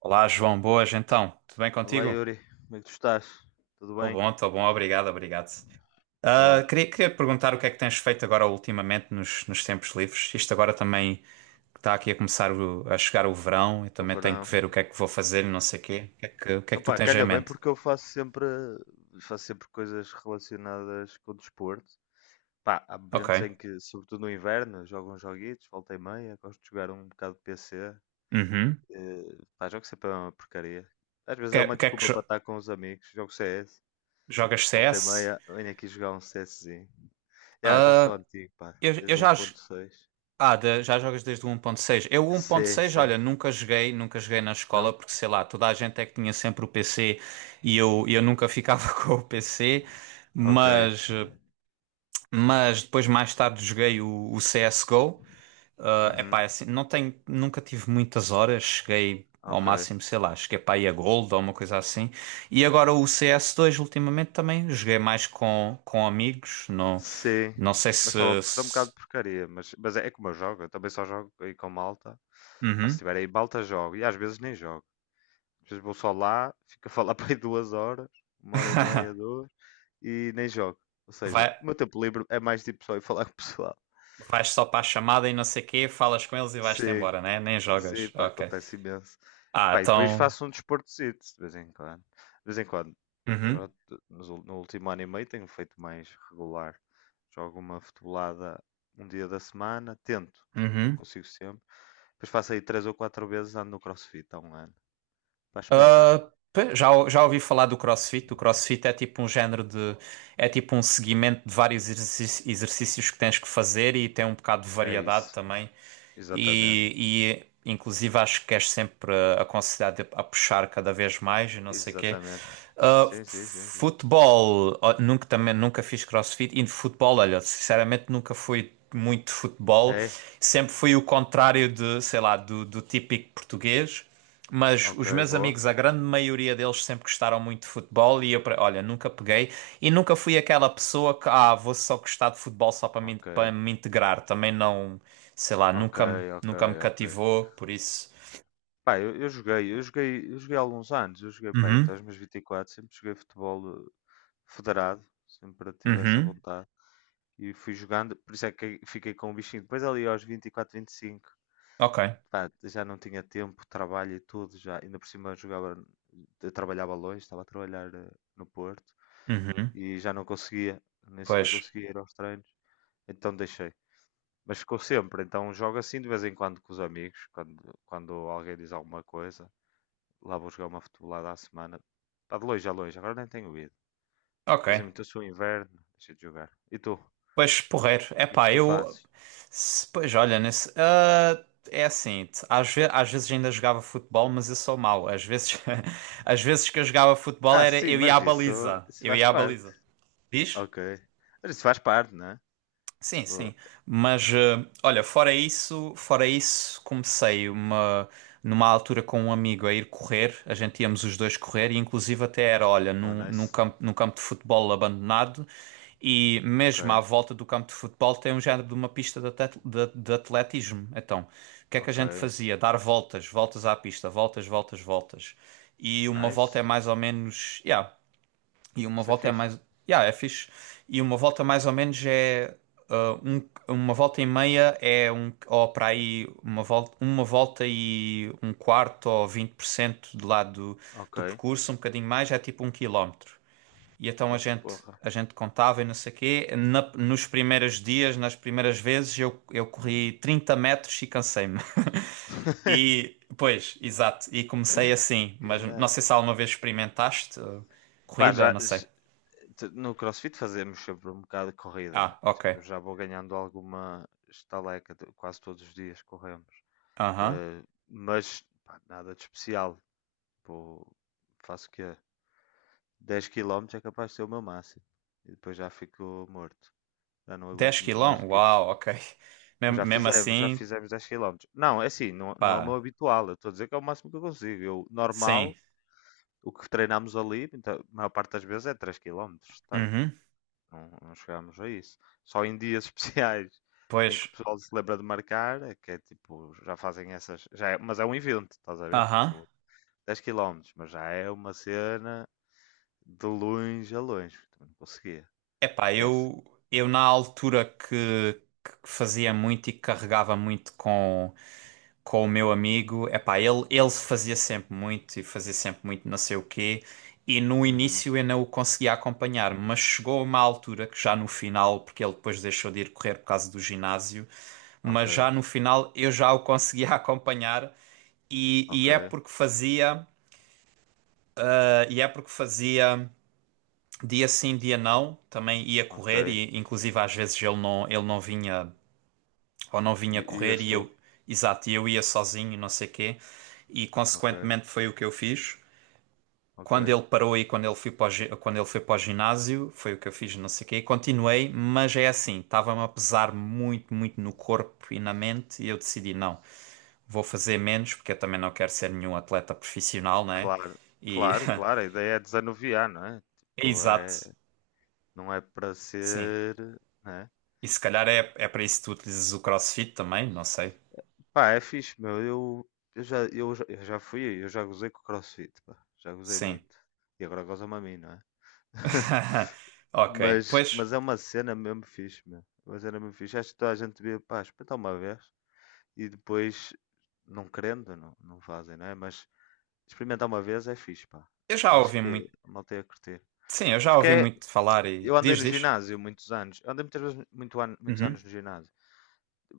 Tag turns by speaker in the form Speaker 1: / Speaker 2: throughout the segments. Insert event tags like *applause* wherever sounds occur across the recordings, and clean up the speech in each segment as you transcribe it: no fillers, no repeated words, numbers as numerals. Speaker 1: Olá, João, boas então. Tudo bem
Speaker 2: Olá
Speaker 1: contigo?
Speaker 2: Yuri, como é que tu estás? Tudo bem?
Speaker 1: Estou bom, obrigado, obrigado. Ah,
Speaker 2: Boa,
Speaker 1: queria, queria te perguntar o que é que tens feito agora ultimamente nos tempos livres. Isto agora também está aqui a começar a chegar o verão, eu
Speaker 2: o
Speaker 1: também tenho que
Speaker 2: verão.
Speaker 1: ver o que é que vou fazer e não sei o quê. O que é que tu
Speaker 2: Opá,
Speaker 1: tens em
Speaker 2: calha bem
Speaker 1: mente?
Speaker 2: porque eu faço sempre coisas relacionadas com o desporto. Pá, há momentos em
Speaker 1: Ok.
Speaker 2: que, sobretudo no inverno, jogo uns joguitos, volta e meia, gosto de jogar um bocado de PC.
Speaker 1: Uhum.
Speaker 2: Pá, jogo sempre é uma porcaria. Às vezes é
Speaker 1: O
Speaker 2: uma
Speaker 1: que é que
Speaker 2: desculpa para estar com os amigos, jogo CS,
Speaker 1: jogas
Speaker 2: volta e
Speaker 1: CS?
Speaker 2: meia, venho aqui jogar um CSzinho. Já sou
Speaker 1: Ah,
Speaker 2: antigo, pá,
Speaker 1: eu
Speaker 2: desde
Speaker 1: já,
Speaker 2: 1.6.
Speaker 1: Ah, da- Já jogas desde o 1.6. Eu o
Speaker 2: Sim,
Speaker 1: 1.6,
Speaker 2: sim.
Speaker 1: olha, nunca joguei, nunca joguei na escola
Speaker 2: Não?
Speaker 1: porque sei lá, toda a gente é que tinha sempre o PC e eu nunca ficava *laughs* com o PC,
Speaker 2: Ok.
Speaker 1: mas, mas depois mais tarde joguei o CSGO. Ah, epá, é
Speaker 2: Uhum.
Speaker 1: assim, não tenho, nunca tive muitas horas, cheguei ao
Speaker 2: Ok.
Speaker 1: máximo, sei lá, cheguei para aí a Gold ou uma coisa assim. E agora o CS2 ultimamente também joguei mais com amigos, não,
Speaker 2: Sim,
Speaker 1: não sei
Speaker 2: mas
Speaker 1: se...
Speaker 2: estava bom, porque um
Speaker 1: se...
Speaker 2: bocado de porcaria. Mas é, é como eu jogo, eu também só jogo aí com malta. Pá, se
Speaker 1: Uhum.
Speaker 2: tiver aí malta, jogo. E às vezes nem jogo. Às vezes vou só lá, fico a falar *laughs* para aí 2 horas, 1 hora e meia,
Speaker 1: *laughs*
Speaker 2: duas, e nem jogo. Ou seja,
Speaker 1: Vai.
Speaker 2: o meu tempo livre é mais tipo só ir falar com o pessoal.
Speaker 1: Vais só para a chamada e não sei o quê, falas com eles e vais-te
Speaker 2: Sim.
Speaker 1: embora, né? Nem
Speaker 2: Sim,
Speaker 1: jogas.
Speaker 2: pá,
Speaker 1: Ok.
Speaker 2: acontece imenso.
Speaker 1: Ah,
Speaker 2: Pá, e depois
Speaker 1: então.
Speaker 2: faço um desportozito de vez em quando. De vez em quando.
Speaker 1: Uhum.
Speaker 2: Agora, no último ano e meio tenho feito mais regular. Jogo uma futebolada um dia da semana, tento, não
Speaker 1: Uhum.
Speaker 2: consigo sempre. Depois faço aí três ou quatro vezes, ando no CrossFit há um ano. Para experimentar.
Speaker 1: Já ouvi falar do CrossFit. O CrossFit é tipo um género de. É tipo um seguimento de vários exercícios que tens que fazer e tem um bocado de
Speaker 2: É
Speaker 1: variedade
Speaker 2: isso.
Speaker 1: também.
Speaker 2: Exatamente.
Speaker 1: E inclusive acho que és sempre aconselhado a puxar cada vez mais e não sei o quê.
Speaker 2: Exatamente.
Speaker 1: Ah,
Speaker 2: Sim, sim, sim, sim.
Speaker 1: futebol, ó, nunca também nunca fiz CrossFit e de futebol, olha, sinceramente nunca fui muito de futebol.
Speaker 2: É?
Speaker 1: Sempre fui o contrário de, sei lá, do típico português. Mas
Speaker 2: Ok,
Speaker 1: os meus
Speaker 2: boa.
Speaker 1: amigos, a grande maioria deles sempre gostaram muito de futebol e eu, olha, nunca peguei e nunca fui aquela pessoa que, ah, vou só gostar de futebol só para
Speaker 2: Ok.
Speaker 1: para me integrar. Também não, sei lá,
Speaker 2: Ok,
Speaker 1: nunca,
Speaker 2: ok,
Speaker 1: nunca me
Speaker 2: ok.
Speaker 1: cativou, por isso.
Speaker 2: Pá, eu joguei há alguns anos, eu joguei pá, até
Speaker 1: Uhum,
Speaker 2: aos meus 24, sempre joguei futebol federado, sempre tive essa
Speaker 1: uhum,
Speaker 2: vontade e fui jogando, por isso é que fiquei com o bichinho. Depois ali aos 24, 25,
Speaker 1: ok,
Speaker 2: pá, já não tinha tempo, trabalho e tudo, já ainda por cima eu jogava, eu trabalhava longe, estava a trabalhar no Porto
Speaker 1: uhum,
Speaker 2: e já não conseguia, nem sequer
Speaker 1: pois,
Speaker 2: conseguia ir aos treinos, então deixei. Mas ficou sempre, então jogo assim de vez em quando com os amigos, quando alguém diz alguma coisa. Lá vou jogar uma futebolada à semana. Está de longe a longe, agora nem tenho ido.
Speaker 1: ok.
Speaker 2: Depois imitou-se o inverno, deixa de jogar. E tu? O
Speaker 1: Pois, porreiro. É
Speaker 2: que é que
Speaker 1: pá,
Speaker 2: tu
Speaker 1: eu.
Speaker 2: fazes?
Speaker 1: Pois, olha, nesse. É assim, às vezes ainda jogava futebol, mas eu sou mau. Às vezes, *laughs* às vezes que eu jogava futebol
Speaker 2: Ah,
Speaker 1: era
Speaker 2: sim,
Speaker 1: eu ia à baliza.
Speaker 2: isso
Speaker 1: Eu
Speaker 2: faz
Speaker 1: ia à
Speaker 2: parte.
Speaker 1: baliza. Diz?
Speaker 2: Ok. Mas isso faz parte, né?
Speaker 1: Sim,
Speaker 2: Vou-
Speaker 1: sim. Mas olha, fora isso, comecei uma numa altura com um amigo a ir correr. A gente íamos os dois correr e inclusive até era, olha,
Speaker 2: Oh, nice.
Speaker 1: num campo de futebol abandonado e
Speaker 2: Ok,
Speaker 1: mesmo à volta do campo de futebol tem um género de uma pista de, de atletismo. Então, o que é que a gente
Speaker 2: ok.
Speaker 1: fazia? Dar voltas, voltas à pista, voltas, voltas, voltas. E uma volta
Speaker 2: Nice.
Speaker 1: é mais ou menos, yeah, e uma
Speaker 2: Isso é
Speaker 1: volta é
Speaker 2: fixe.
Speaker 1: mais. Yeah, é fixe. E uma volta mais ou menos é. ah, um- uma volta e meia é um. Ou para aí, uma volta e um quarto ou 20% do lado do,
Speaker 2: Ok.
Speaker 1: do percurso, um bocadinho mais, é tipo um quilómetro. E então a
Speaker 2: Oh,
Speaker 1: gente.
Speaker 2: porra.
Speaker 1: A gente contava e não sei o quê. Nos primeiros dias, nas primeiras vezes, eu corri
Speaker 2: Uhum.
Speaker 1: 30 metros e cansei-me. *laughs* E, pois, exato. E comecei assim.
Speaker 2: *laughs*
Speaker 1: Mas não
Speaker 2: Caralho.
Speaker 1: sei se alguma vez experimentaste
Speaker 2: Pá,
Speaker 1: corrida,
Speaker 2: já,
Speaker 1: não sei.
Speaker 2: j- t- No CrossFit fazemos sempre um bocado de corrida.
Speaker 1: Ah, ok.
Speaker 2: Tipo, eu já vou ganhando alguma estaleca, quase todos os dias corremos.
Speaker 1: Aham.
Speaker 2: Eh, mas pá, nada de especial. Vou- faço o quê? 10 quilómetros é capaz de ser o meu máximo. E depois já fico morto. Já não
Speaker 1: Dez
Speaker 2: aguento muito mais
Speaker 1: quilão?
Speaker 2: do que isso.
Speaker 1: Uau, ok.
Speaker 2: Mas já
Speaker 1: Mesmo
Speaker 2: fizemos, já
Speaker 1: assim,
Speaker 2: fizemos 10 quilómetros. Não, é assim, não, não é o meu
Speaker 1: pá,
Speaker 2: habitual. Eu estou a dizer que é o máximo que eu consigo. Eu,
Speaker 1: sim.
Speaker 2: normal, o que treinámos ali, então, a maior parte das vezes é 3 quilómetros. Portanto,
Speaker 1: Uhum.
Speaker 2: não chegámos a isso. Só em dias *laughs* especiais
Speaker 1: Pois,
Speaker 2: em que o pessoal se lembra de marcar, é que é tipo, já fazem essas. Já é- mas é um evento, estás a ver?
Speaker 1: aham.
Speaker 2: Tipo, 10 quilómetros mas já é uma cena de longe a longe. Também não conseguia.
Speaker 1: Epá,
Speaker 2: Esquece.
Speaker 1: eu na altura que fazia muito e carregava muito com. Com o meu amigo, epá, ele fazia sempre muito e fazia sempre muito não sei o quê, e no
Speaker 2: Uhum.
Speaker 1: início eu não o conseguia acompanhar, mas chegou a uma altura que já no final, porque ele depois deixou de ir correr por causa do ginásio,
Speaker 2: Ok,
Speaker 1: mas já no final eu já o conseguia *laughs* acompanhar
Speaker 2: ok,
Speaker 1: e é porque fazia, e é porque fazia dia sim, dia não, também ia correr
Speaker 2: ok.
Speaker 1: e inclusive às vezes ele não vinha ou não
Speaker 2: E,
Speaker 1: vinha
Speaker 2: e
Speaker 1: correr
Speaker 2: este
Speaker 1: e
Speaker 2: tu?
Speaker 1: eu, exato, e eu ia sozinho, não sei quê, e
Speaker 2: Ok,
Speaker 1: consequentemente foi o que eu fiz.
Speaker 2: ok.
Speaker 1: Quando ele parou e quando ele foi para o, quando ele foi para o ginásio, foi o que eu fiz, não sei o quê, e continuei, mas é assim, estava-me a pesar muito, muito no corpo e na mente, e eu decidi, não, vou fazer menos, porque eu também não quero ser nenhum atleta profissional, né?
Speaker 2: Claro,
Speaker 1: E,
Speaker 2: claro, claro. A ideia é desanuviar, não é?
Speaker 1: *laughs*
Speaker 2: Tipo, é,
Speaker 1: exato,
Speaker 2: não é para
Speaker 1: sim.
Speaker 2: ser, né?
Speaker 1: E se calhar é, é para isso que tu utilizas o CrossFit também, não sei.
Speaker 2: Pá, é fixe, meu. Eu já, eu, já- eu já fui, eu já gozei com o CrossFit, pá. Já gozei
Speaker 1: Sim. *laughs*
Speaker 2: muito. E agora goza-me a mim, não é? *laughs*
Speaker 1: Ok,
Speaker 2: Mas,
Speaker 1: pois
Speaker 2: mas é uma cena mesmo fixe, meu. É uma cena mesmo fixe. Acho que toda a gente devia, pá, experimentar uma vez e depois, não querendo, não fazem, não é? Mas experimentar uma vez é fixe, pá.
Speaker 1: eu já
Speaker 2: Acho
Speaker 1: ouvi
Speaker 2: que
Speaker 1: muito.
Speaker 2: a malta ia curtir.
Speaker 1: Sim, eu já
Speaker 2: Porque
Speaker 1: ouvi
Speaker 2: é-
Speaker 1: muito falar e
Speaker 2: eu andei
Speaker 1: diz,
Speaker 2: no
Speaker 1: diz.
Speaker 2: ginásio muitos anos. Eu andei muitas vezes muito ano, muitos
Speaker 1: Uhum,
Speaker 2: anos no ginásio.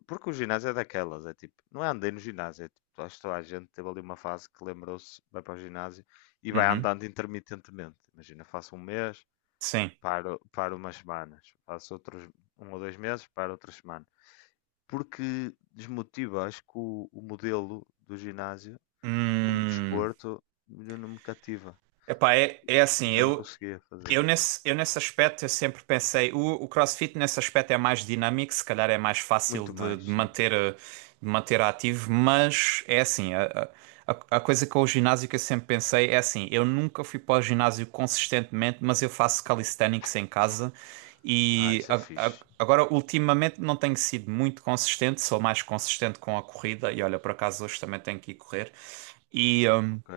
Speaker 2: Porque o ginásio é daquelas, é tipo, não é andei no ginásio, é tipo, acho que toda a gente teve ali uma fase que lembrou-se, vai para o ginásio e vai
Speaker 1: uhum,
Speaker 2: andando intermitentemente. Imagina, faço um mês,
Speaker 1: sim.
Speaker 2: paro umas semanas, faço outros um ou dois meses, paro outras semanas. Porque desmotiva, acho que o modelo do ginásio, como
Speaker 1: Hum,
Speaker 2: desporto, não me cativa.
Speaker 1: epá, é, é assim,
Speaker 2: Já não
Speaker 1: eu.
Speaker 2: conseguia fazer.
Speaker 1: Eu nesse aspecto eu sempre pensei, o CrossFit nesse aspecto é mais dinâmico, se calhar é mais fácil
Speaker 2: Muito mais,
Speaker 1: de
Speaker 2: sim.
Speaker 1: manter, de manter ativo, mas é assim, a coisa com o ginásio que eu sempre pensei é assim, eu nunca fui para o ginásio consistentemente, mas eu faço calisthenics em casa
Speaker 2: Ah,
Speaker 1: e
Speaker 2: isso é fixe.
Speaker 1: agora ultimamente não tenho sido muito consistente, sou mais consistente com a corrida e olha, por acaso hoje também tenho que ir correr. E,
Speaker 2: Ok.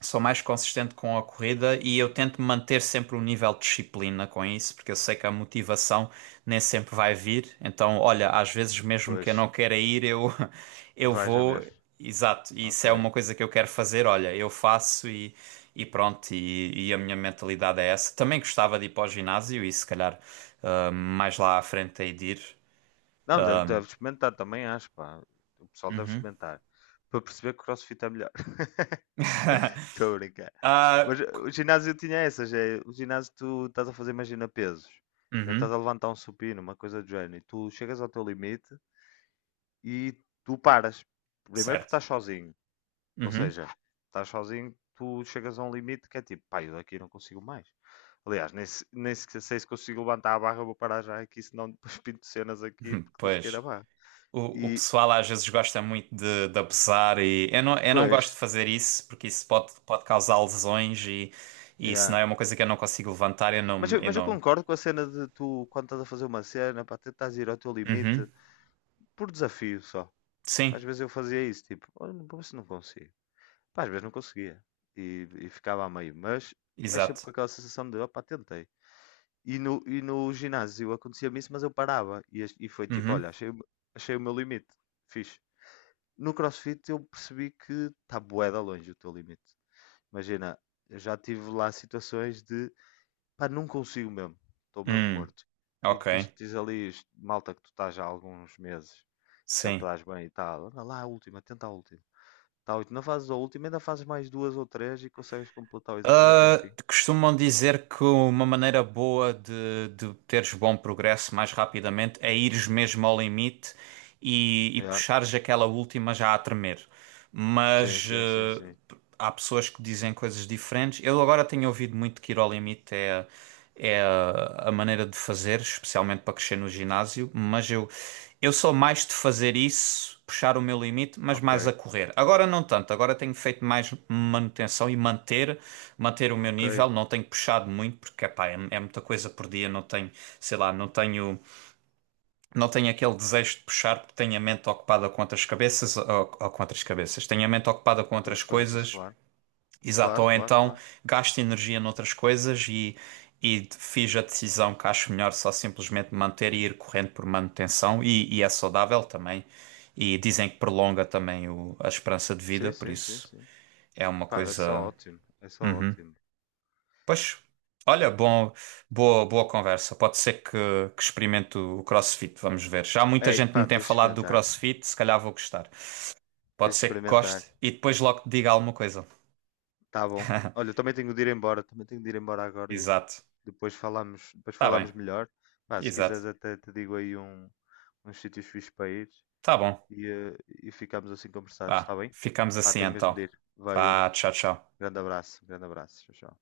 Speaker 1: sou mais consistente com a corrida e eu tento manter sempre um nível de disciplina com isso, porque eu sei que a motivação nem sempre vai vir. Então, olha, às vezes mesmo que eu
Speaker 2: Pois,
Speaker 1: não queira ir, eu *laughs* eu
Speaker 2: vais na
Speaker 1: vou,
Speaker 2: mesma.
Speaker 1: exato, e isso é
Speaker 2: Ok.
Speaker 1: uma coisa que eu quero fazer, olha, eu faço e pronto, e a minha mentalidade é essa. Também gostava de ir para o ginásio e se calhar mais lá à frente aí de ir.
Speaker 2: Não, deve experimentar também, acho, pá. O pessoal deve
Speaker 1: Uhum.
Speaker 2: experimentar. Para perceber que o CrossFit é melhor. *laughs* Estou a brincar.
Speaker 1: Ah,
Speaker 2: Mas
Speaker 1: c-
Speaker 2: o ginásio tinha essas, é, o ginásio tu estás a fazer, imagina, pesos, né, estás
Speaker 1: uhum,
Speaker 2: a levantar um supino, uma coisa do género, e tu chegas ao teu limite e tu paras. Primeiro porque
Speaker 1: certo.
Speaker 2: estás sozinho, ou
Speaker 1: Uhum.
Speaker 2: seja, estás sozinho, tu chegas a um limite que é tipo, pá, eu daqui não consigo mais. Aliás, nem, se- nem se- sei se consigo levantar a barra, vou parar já aqui, senão depois *laughs* pinto cenas aqui
Speaker 1: *laughs*
Speaker 2: porque
Speaker 1: Pois.
Speaker 2: desqueira a barra.
Speaker 1: O
Speaker 2: E,
Speaker 1: pessoal às vezes gosta muito de abusar e eu não
Speaker 2: pois,
Speaker 1: gosto de fazer isso porque isso pode, pode causar lesões e isso
Speaker 2: yeah.
Speaker 1: não é uma coisa que eu não consigo levantar, eu
Speaker 2: Mas
Speaker 1: não,
Speaker 2: eu,
Speaker 1: eu
Speaker 2: mas eu
Speaker 1: não.
Speaker 2: concordo com a cena de tu, quando estás a fazer uma cena, para tentar ir ao teu
Speaker 1: Uhum.
Speaker 2: limite, por desafio só. Às
Speaker 1: Sim,
Speaker 2: vezes eu fazia isso, tipo, olha, vou ver se não consigo. Pá, às vezes não conseguia. E ficava a meio. Mas sempre
Speaker 1: exato.
Speaker 2: com aquela sensação de, opá, tentei. E no ginásio acontecia-me isso, mas eu parava. E foi tipo, olha,
Speaker 1: Uhum.
Speaker 2: achei o meu limite. Fixe. No CrossFit eu percebi que está bué da longe o teu limite. Imagina, eu já tive lá situações de, pá, não consigo mesmo. Estou mesmo
Speaker 1: Hum,
Speaker 2: morto. E
Speaker 1: ok,
Speaker 2: depois tens ali, malta, que tu estás já há alguns meses, que já
Speaker 1: sim.
Speaker 2: estás bem e tal. Anda lá, a última, tenta a última. Tal, e tu não fazes a última, ainda fazes mais duas ou três e consegues completar o exercício até ao
Speaker 1: Ah,
Speaker 2: fim.
Speaker 1: costumam dizer que uma maneira boa de teres bom progresso mais rapidamente é ires mesmo ao limite e
Speaker 2: Yeah.
Speaker 1: puxares aquela última já a tremer.
Speaker 2: Sim,
Speaker 1: Mas
Speaker 2: sim, sim, sim.
Speaker 1: há pessoas que dizem coisas diferentes. Eu agora tenho ouvido muito que ir ao limite é, é a maneira de fazer, especialmente para crescer no ginásio, mas eu sou mais de fazer isso, puxar o meu limite, mas
Speaker 2: Ok,
Speaker 1: mais a correr. Agora não tanto, agora tenho feito mais manutenção e manter, manter o meu
Speaker 2: ok.
Speaker 1: nível, não tenho puxado muito, porque epá, é, é muita coisa por dia, não tenho, sei lá, não tenho não tem aquele desejo de puxar porque tem a mente ocupada com outras cabeças ou com outras cabeças, tem a mente ocupada com
Speaker 2: Com
Speaker 1: outras
Speaker 2: outras coisas,
Speaker 1: coisas,
Speaker 2: claro.
Speaker 1: exato,
Speaker 2: Claro,
Speaker 1: ou
Speaker 2: claro,
Speaker 1: então
Speaker 2: claro.
Speaker 1: gasta energia noutras coisas e fiz a decisão que acho melhor só simplesmente manter e ir correndo por manutenção e é saudável também. E dizem que prolonga também a esperança de vida,
Speaker 2: Sim,
Speaker 1: por
Speaker 2: sim, sim,
Speaker 1: isso
Speaker 2: sim.
Speaker 1: é uma
Speaker 2: Pá, é só
Speaker 1: coisa.
Speaker 2: ótimo. É só
Speaker 1: Uhum.
Speaker 2: ótimo.
Speaker 1: Pois, olha, bom, boa, boa conversa. Pode ser que experimente o CrossFit, vamos ver. Já muita
Speaker 2: Ei,
Speaker 1: gente me
Speaker 2: pá,
Speaker 1: tem
Speaker 2: tens de
Speaker 1: falado do
Speaker 2: experimentar.
Speaker 1: CrossFit, se calhar vou gostar.
Speaker 2: Tens
Speaker 1: Pode
Speaker 2: de
Speaker 1: ser que
Speaker 2: experimentar.
Speaker 1: goste e depois logo te diga alguma coisa.
Speaker 2: Tá bom. Olha, eu
Speaker 1: *laughs*
Speaker 2: também tenho de ir embora. Também tenho de ir embora agora e
Speaker 1: Exato.
Speaker 2: depois depois
Speaker 1: Tá
Speaker 2: falamos
Speaker 1: bem,
Speaker 2: melhor. Pá, se quiseres
Speaker 1: exato.
Speaker 2: até te digo aí um, uns sítios fixos para ir
Speaker 1: Tá bom.
Speaker 2: e, e ficamos assim conversados,
Speaker 1: Vá,
Speaker 2: está bem?
Speaker 1: ficamos
Speaker 2: Pá,
Speaker 1: assim
Speaker 2: tenho mesmo
Speaker 1: então.
Speaker 2: de ir. Vai, Yuri.
Speaker 1: Vá, tchau, tchau.
Speaker 2: Grande abraço. Tchau.